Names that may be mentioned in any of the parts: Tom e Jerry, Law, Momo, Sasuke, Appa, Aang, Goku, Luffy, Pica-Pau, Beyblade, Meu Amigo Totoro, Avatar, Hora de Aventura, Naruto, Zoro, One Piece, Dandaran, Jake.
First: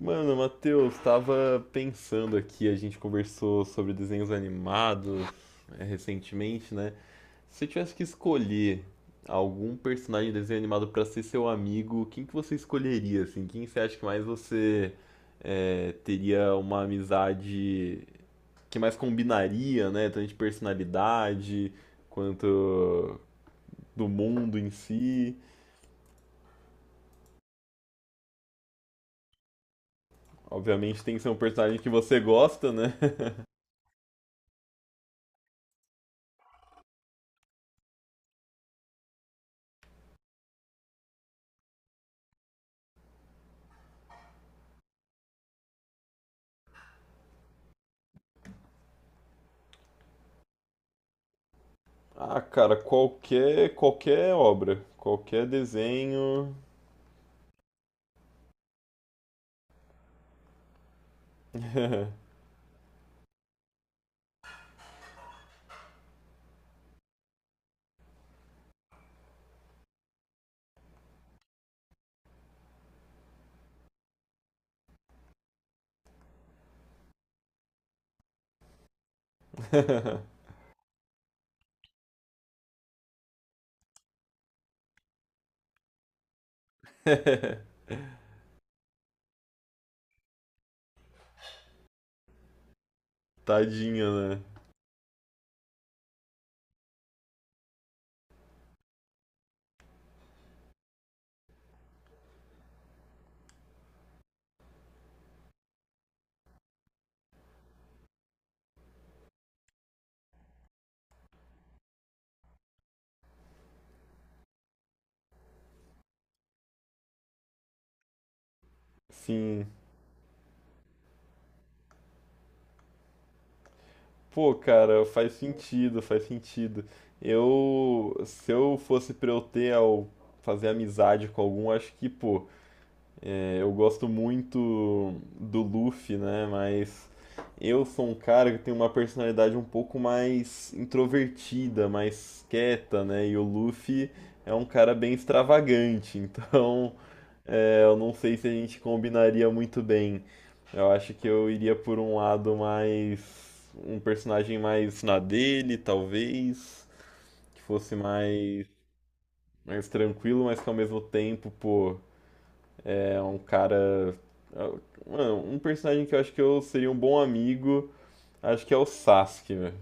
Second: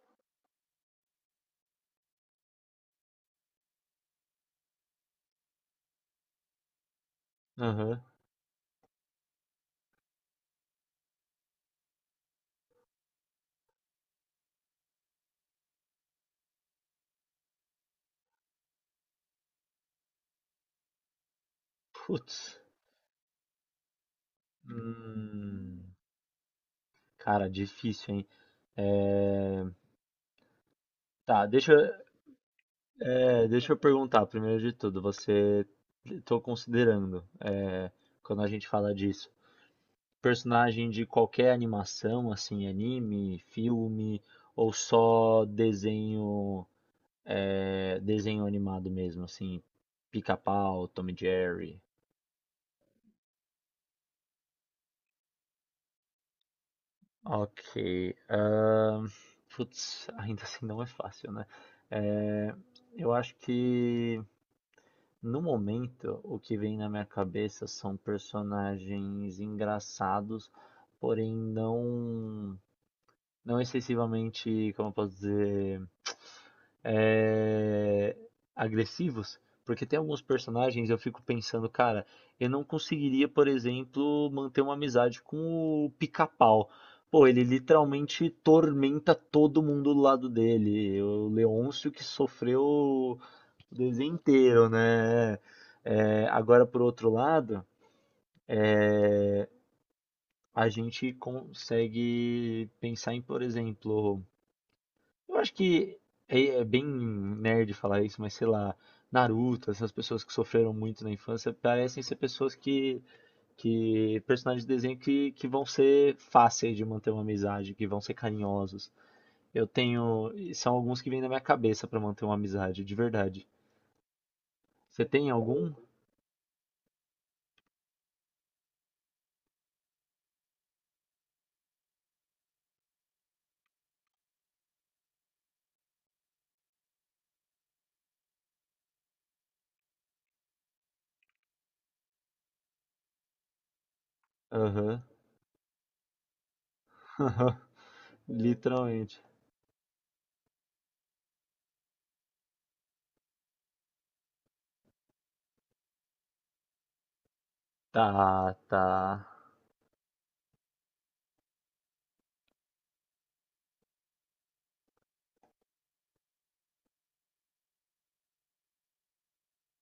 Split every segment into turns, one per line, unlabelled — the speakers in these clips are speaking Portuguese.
Mano, Matheus, tava pensando aqui, a gente conversou sobre desenhos animados recentemente, né? Se você tivesse
Aham.
que escolher algum personagem de desenho animado pra ser seu amigo, quem que você escolheria, assim? Quem você acha que mais teria uma amizade que mais combinaria, né? Tanto de personalidade
Putz.
quanto do mundo em si.
Hum. Cara, difícil, hein? É,
Obviamente tem que ser um
Tá, deixa,
personagem que
eu-
você gosta, né?
deixa eu perguntar, primeiro de tudo, você... Tô considerando, quando a gente fala disso, personagem de qualquer animação, assim, anime, filme, ou só desenho, desenho animado mesmo, assim, Pica-Pau, Tom e Jerry.
Ah, cara, qualquer obra, qualquer desenho.
Ok. ahn, Putz, ainda assim não é fácil, né? É, eu acho que no momento o que vem na minha cabeça são personagens engraçados, porém não, não excessivamente, como eu posso dizer é, agressivos, porque tem alguns personagens eu fico pensando, cara, eu não conseguiria, por exemplo, manter uma amizade com o Pica-Pau. Pô, ele literalmente tormenta todo mundo do lado dele. O Leôncio que sofreu o
Tadinha,
desenho
né?
inteiro, né? É, agora, por outro lado, a gente consegue pensar em, por exemplo, eu acho que é bem nerd falar isso, mas sei lá, Naruto, essas pessoas que sofreram muito na infância, parecem ser pessoas que personagens de desenho que vão ser fáceis de manter uma amizade, que vão ser carinhosos.
Sim.
Eu tenho, e são alguns que vêm na minha cabeça pra manter uma amizade, de verdade.
Pô, cara,
Você tem
faz
algum?
sentido, faz sentido. Eu, se eu fosse pra eu ter ao fazer amizade com algum, acho que, pô, eu gosto muito do Luffy, né? Mas eu sou um cara que tem uma personalidade um pouco mais introvertida, mais quieta, né? E o Luffy é um cara
Aham.
bem extravagante, então eu não sei se a gente
Literalmente.
combinaria muito bem. Eu acho que eu iria por um lado mais. Um personagem mais na dele, talvez. Que fosse
Tá,
mais,
tá.
mais tranquilo, mas que ao mesmo tempo, pô, é um cara. Mano, um personagem que eu acho que eu seria um bom amigo, acho que é o Sasuke, velho.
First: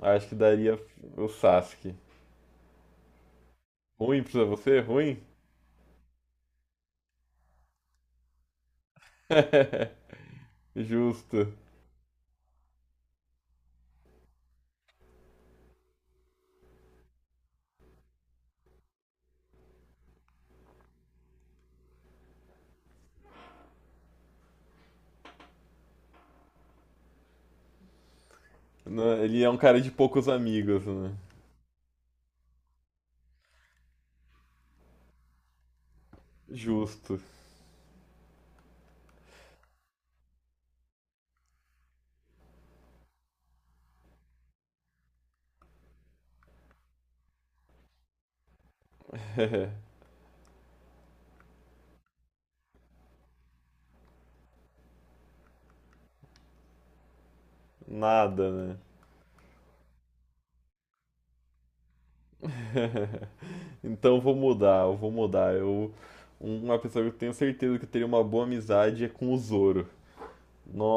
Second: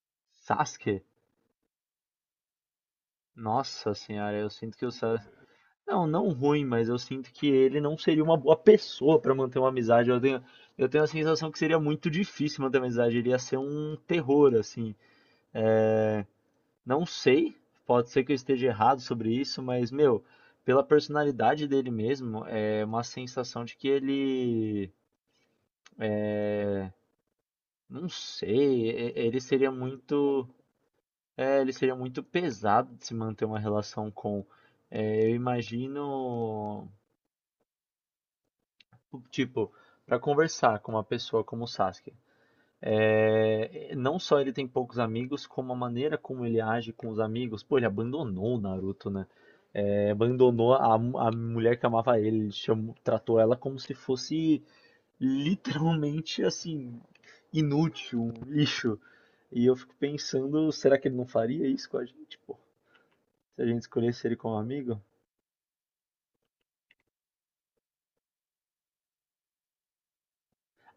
Acho que daria
Sasuke?
o Sasuke.
Nossa
Ruim
senhora,
pra
eu sinto
você?
que o
Ruim?
Sasuke. Não, não ruim, mas eu sinto que ele não seria uma boa pessoa pra manter uma amizade. Eu tenho, eu tenho a sensação
Justo.
que seria muito difícil manter uma amizade. Ele ia ser um terror, assim. É, não sei, pode ser que eu esteja errado sobre isso, mas, meu, pela personalidade dele mesmo, é uma sensação de que ele. é, Não sei,
Né?
ele
Ele é um
seria
cara de poucos
muito,
amigos, né?
ele seria muito pesado de se manter uma relação com. É, eu imagino.
Justo.
Tipo, para conversar com uma pessoa como o Sasuke, é, não só ele tem poucos amigos, como a maneira como ele age com os amigos. Pô, ele abandonou o Naruto, né? Abandonou a mulher que amava ele, ele tratou ela como se fosse literalmente assim, inútil, um
Nada, né?
lixo. E eu fico pensando, será que ele não faria isso com a gente, pô? Se a gente
Então eu
escolhesse
vou
ele como
mudar, eu
amigo?
vou mudar. Eu, uma pessoa que eu tenho certeza que eu teria uma boa amizade é com o Zoro.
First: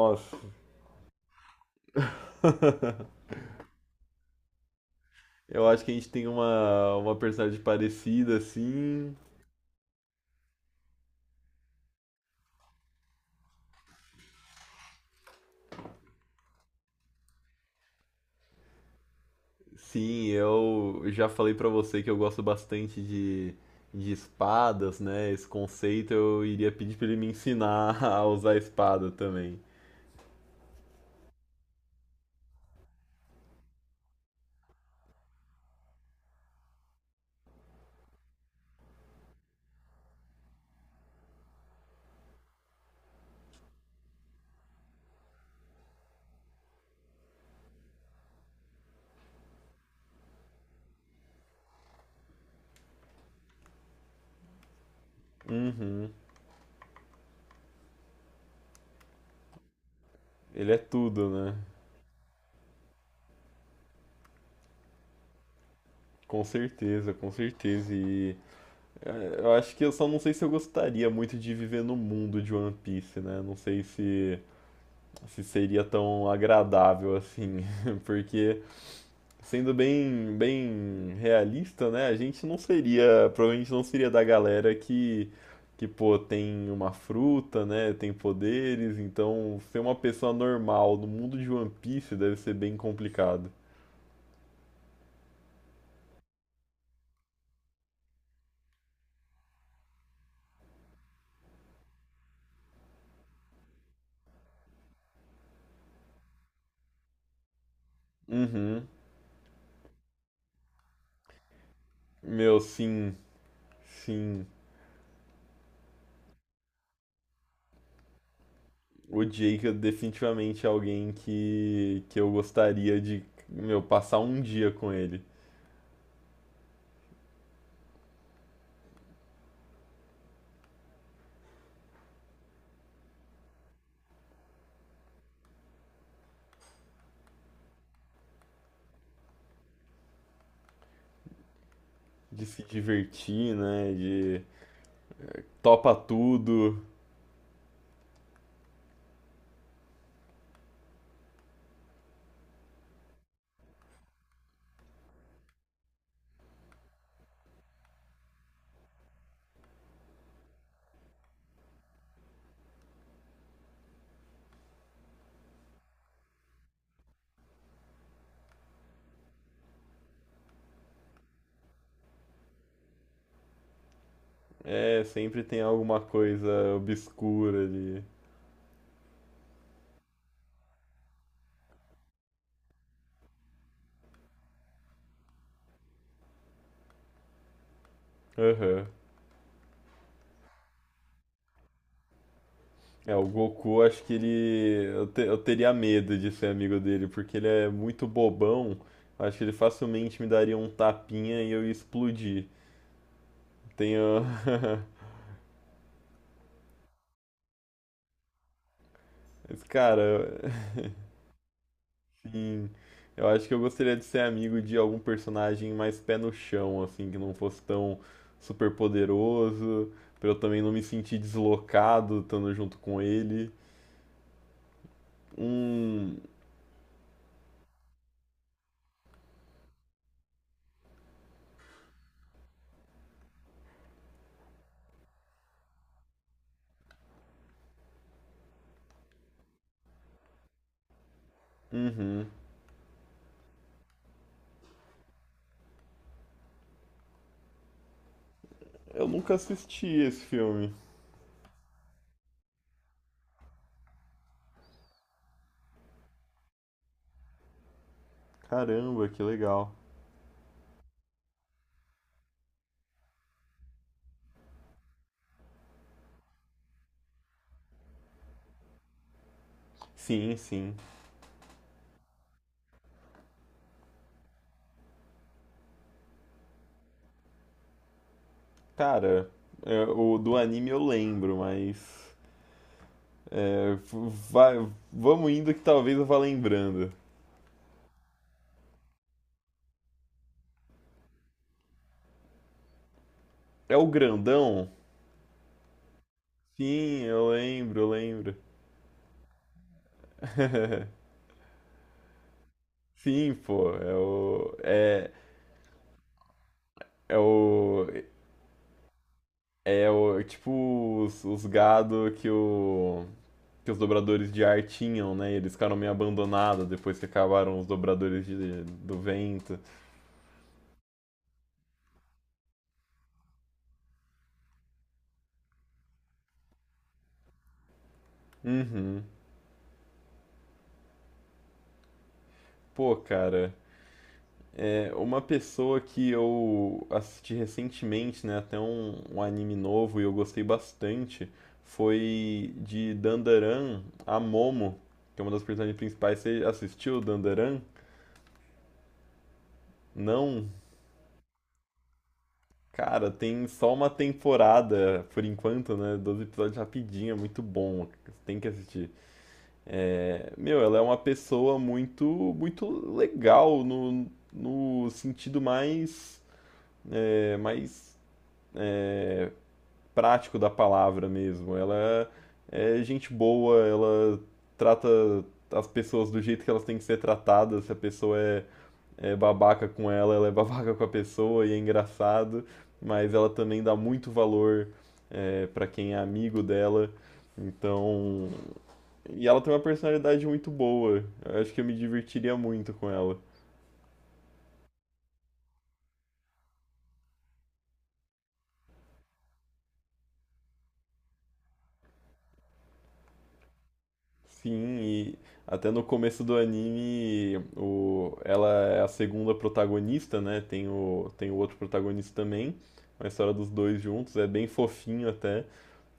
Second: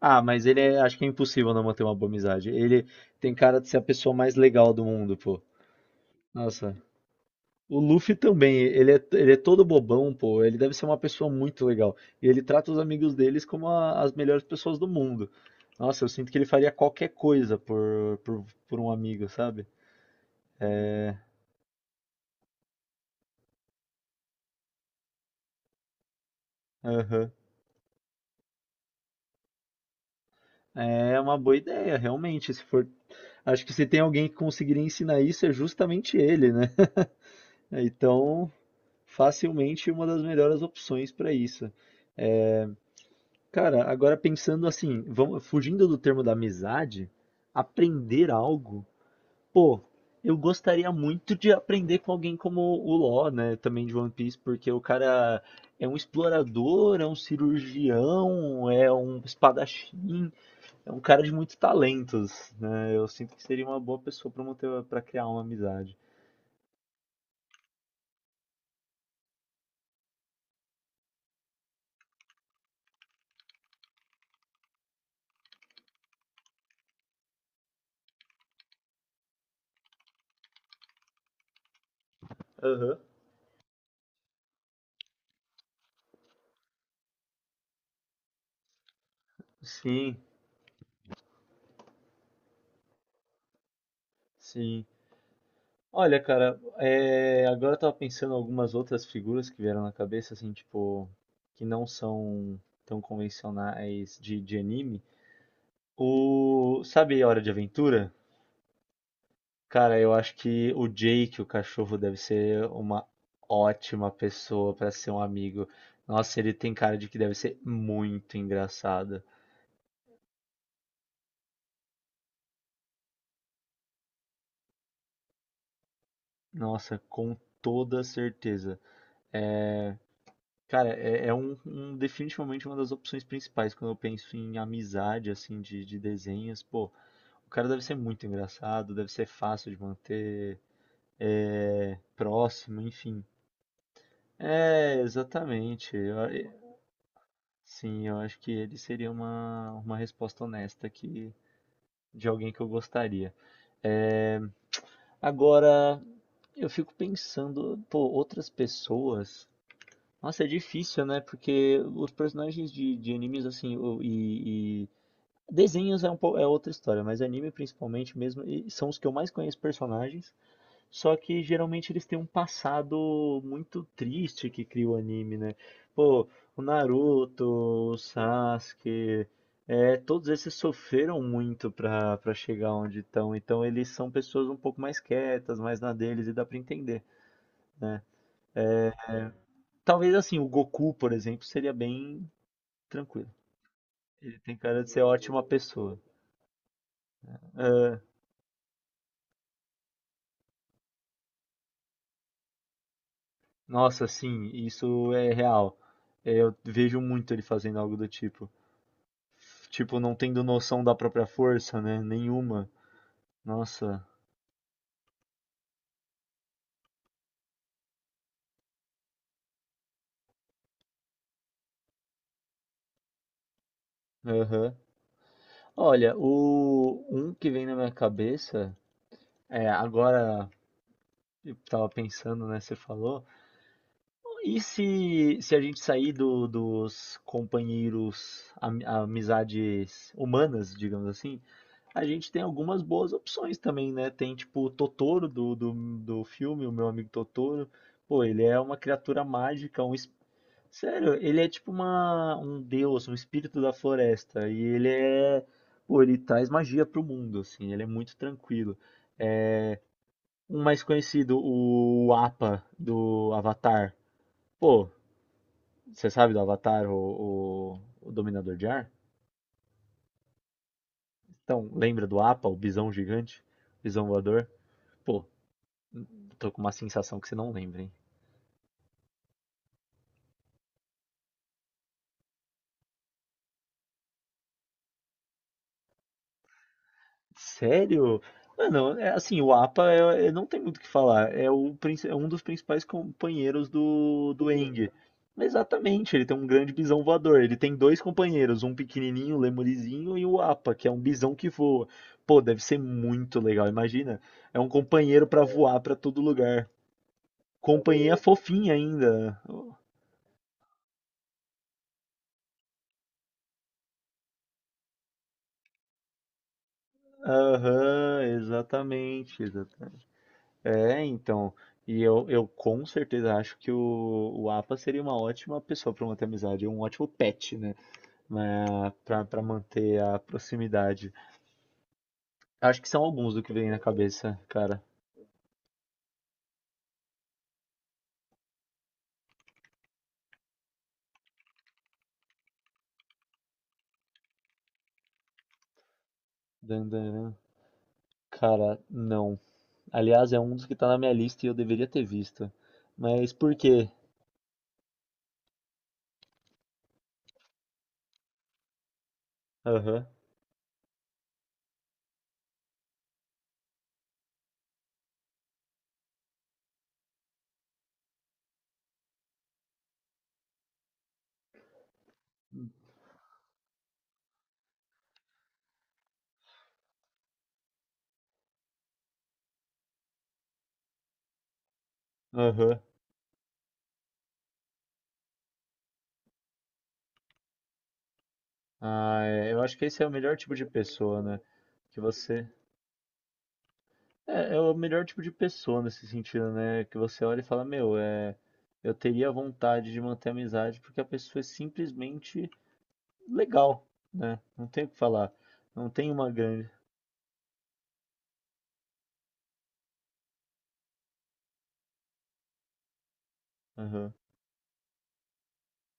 Ah, mas ele é, acho que é impossível não manter uma boa amizade. Ele tem cara de ser a pessoa mais legal do mundo, pô.
eu acho que a gente tem
Nossa.
uma personalidade
O Luffy
parecida,
também,
assim.
ele é todo bobão, pô. Ele deve ser uma pessoa muito legal. E ele trata os amigos deles como as melhores pessoas do mundo. Nossa, eu sinto que ele faria qualquer coisa por um amigo, sabe?
Sim, eu já falei pra você que eu gosto bastante de espadas, né? Esse conceito eu iria pedir pra ele me
Aham.
ensinar a usar espada também.
É uma boa ideia, realmente. Se for, acho que se tem alguém que conseguiria ensinar isso, é justamente ele, né? Então, facilmente uma das melhores opções para isso. É, cara, agora pensando assim, vamos, fugindo do termo da amizade, aprender algo, pô, eu gostaria muito de aprender com alguém como o Law, né, também de One Piece, porque o cara é um
Uhum.
explorador, é um cirurgião, é um espadachim,
Ele é
é um cara
tudo,
de muitos
né?
talentos, né? Eu sinto que seria uma boa pessoa para manter, para criar uma amizade.
Com certeza, com certeza. E eu acho que eu só não sei se eu gostaria muito de viver no mundo de One Piece, né? Não sei se, se seria tão agradável assim, porque sendo bem, bem realista, né? A gente não
Aham.
seria, provavelmente não seria da galera que pô, tem uma fruta, né? Tem poderes, então ser uma
Sim,
pessoa normal no mundo de One Piece deve ser bem complicado.
sim. Olha, cara, agora eu tava pensando em algumas outras figuras que vieram na cabeça, assim, tipo, que não são tão convencionais de anime. Sabe Hora de Aventura?
Uhum.
Cara, eu acho que o Jake, o cachorro, deve
Meu,
ser uma
sim,
ótima
sim.
pessoa pra ser um amigo. Nossa, ele tem cara de que deve ser muito
O
engraçado.
Jake é definitivamente é alguém que eu gostaria de, meu, passar um dia com ele.
Nossa, com toda certeza. É, Cara, definitivamente uma das opções principais quando eu penso em amizade, assim, de desenhos. Pô, o cara deve ser muito engraçado, deve ser fácil de manter,
De se
próximo, enfim.
divertir, né? De
É,
topa
exatamente.
tudo.
Sim, eu acho que ele seria uma resposta honesta, que, de alguém que eu gostaria. É, agora, eu fico pensando, pô, outras pessoas. Nossa, é difícil, né? Porque os personagens de animes, assim, desenhos é, é outra história, mas anime principalmente mesmo, e são os que eu mais conheço personagens, só que geralmente eles têm um passado muito triste que cria o
É,
anime,
sempre
né?
tem alguma
Pô, o
coisa
Naruto,
obscura
o
ali.
Sasuke, é, todos esses sofreram muito pra chegar onde estão, então eles são pessoas um pouco mais quietas, mais na deles, e dá pra entender, né?
Aham.
Talvez assim, o Goku, por exemplo, seria bem
É, o
tranquilo.
Goku, acho que
Ele tem cara
ele.
de ser
Eu
ótima
teria
pessoa.
medo de ser amigo dele, porque ele é
Ah,
muito bobão. Acho que ele facilmente me daria um tapinha e eu ia explodir.
nossa,
Tenho.
sim, isso é real. É, eu vejo muito ele fazendo algo do tipo.
Mas,
Tipo, não
cara,
tendo noção da própria força, né? Nenhuma.
assim. Eu acho que eu gostaria de
Nossa.
ser amigo de algum personagem mais pé no chão, assim, que não fosse tão super poderoso, pra eu também não me sentir deslocado estando junto com ele.
Aham. Olha,
Um,
o um que vem na minha cabeça é agora, eu tava pensando, né? Você falou. E se a gente sair dos companheiros, amizades humanas, digamos assim, a
uhum.
gente tem algumas boas opções também, né? Tem tipo o Totoro do filme, o meu amigo Totoro. Pô, ele é uma
Eu
criatura
nunca
mágica,
assisti esse filme.
sério, ele é tipo uma, um deus, um espírito da floresta. E ele é. Pô, ele traz magia pro mundo, assim, ele é muito tranquilo.
Caramba, que legal.
É. Um mais conhecido, o Appa do Avatar. Pô, você sabe do Avatar, o Dominador de Ar?
Sim, sim.
Então, lembra do Appa, o bisão gigante, bisão voador? Pô, tô com uma sensação que você não lembra, hein?
Cara, é, o do anime eu lembro, mas. é, Vai, vamos indo que talvez eu vá lembrando.
Sério? Mano, é assim, o APA não tem muito o que falar. É, é um dos principais companheiros
É o
do
grandão?
Aang. Exatamente, ele tem um grande bisão
Sim, eu
voador. Ele tem
lembro, eu
dois
lembro.
companheiros, um pequenininho, um lemurizinho, e o APA, que é um bisão que voa. Pô, deve ser
Sim,
muito legal,
pô, é
imagina.
o.
É um
É,
companheiro pra voar pra todo lugar.
é o.
Companhia fofinha ainda.
É o, tipo os gado que, o, que os dobradores de ar tinham, né? E eles ficaram meio abandonados depois que acabaram os dobradores
Aham,
de- do
exatamente,
vento.
é, então. E eu com certeza acho que o Apa seria uma ótima pessoa para manter a amizade, um ótimo pet, né?
Uhum.
Para manter a proximidade. Acho que
Pô,
são alguns do
cara.
que vem na cabeça, cara.
É uma pessoa que eu assisti recentemente, né? Até um, um anime novo e eu gostei bastante. Foi de Dandaran a Momo, que é uma das personagens principais. Você
Dan,
assistiu
dan, dan.
Dandaran?
Cara, não. Aliás, é
Não?
um dos que tá na minha lista e eu deveria ter visto.
Cara,
Mas
tem
por
só uma
quê?
temporada por enquanto, né? 12 episódios rapidinho, é muito bom. Tem que assistir.
Aham,
É, meu, ela é uma pessoa muito, muito legal no, no sentido mais, mais é, prático da palavra mesmo. Ela é é gente boa, ela trata as pessoas do jeito que elas têm que ser tratadas. Se a pessoa é é babaca com ela, ela é babaca com a pessoa e é engraçado,
aham.
mas ela também dá muito valor para quem é amigo dela. Então,
Ah,
e ela tem
é,
uma
eu acho que esse é o
personalidade
melhor
muito
tipo de
boa.
pessoa,
Eu
né?
acho que eu me
Que
divertiria
você.
muito com ela.
É, é o melhor tipo de pessoa nesse sentido, né? Que você olha e fala, meu, é, eu teria vontade de manter a amizade porque a pessoa é simplesmente legal, né? Não
Sim,
tem o que
e
falar.
até no
Não tem
começo
uma
do
grande.
anime, o, ela é a segunda protagonista, né? Tem o, tem o outro protagonista também. A história dos dois
Aham.
juntos é bem fofinho até.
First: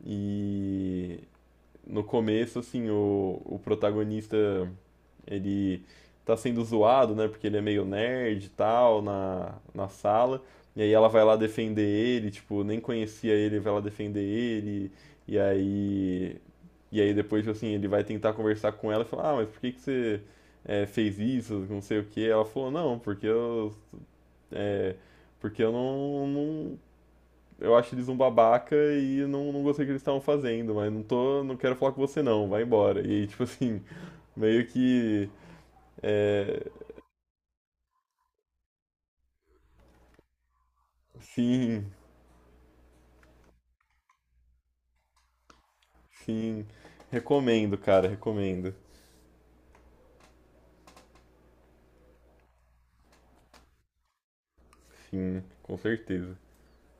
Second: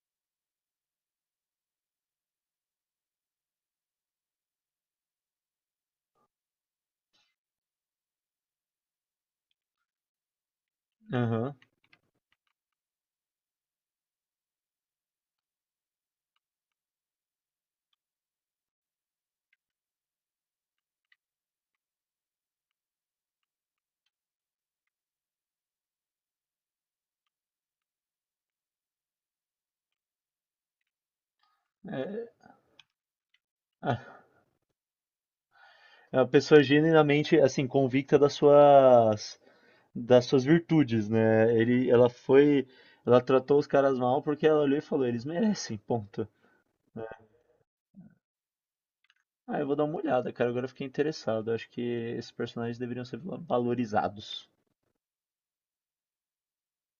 E no começo, assim, o protagonista ele tá sendo zoado, né? Porque ele é meio nerd e tal na, na sala. E aí ela vai lá
Aham.
defender ele, tipo, nem conhecia ele, vai lá defender ele. E aí. E aí depois, tipo assim, ele vai tentar conversar com ela e falar, ah, mas por que que você fez isso? Não sei o quê. Ela falou, não, porque eu. é, Porque eu não, não- eu acho eles um babaca e não, não gostei do que eles estavam fazendo, mas não tô. Não quero falar com você
É,
não, vai embora. E aí, tipo assim,
a-
meio que.
é uma pessoa
É,
genuinamente, assim, convicta das suas virtudes, né?
sim,
Ela foi, ela tratou os caras mal porque ela olhou e falou, eles merecem, ponto.
sim. Recomendo, cara, recomendo.
Ah, eu vou dar uma olhada, cara. Agora eu fiquei interessado. Acho que esses personagens deveriam ser valorizados.
Sim, com certeza.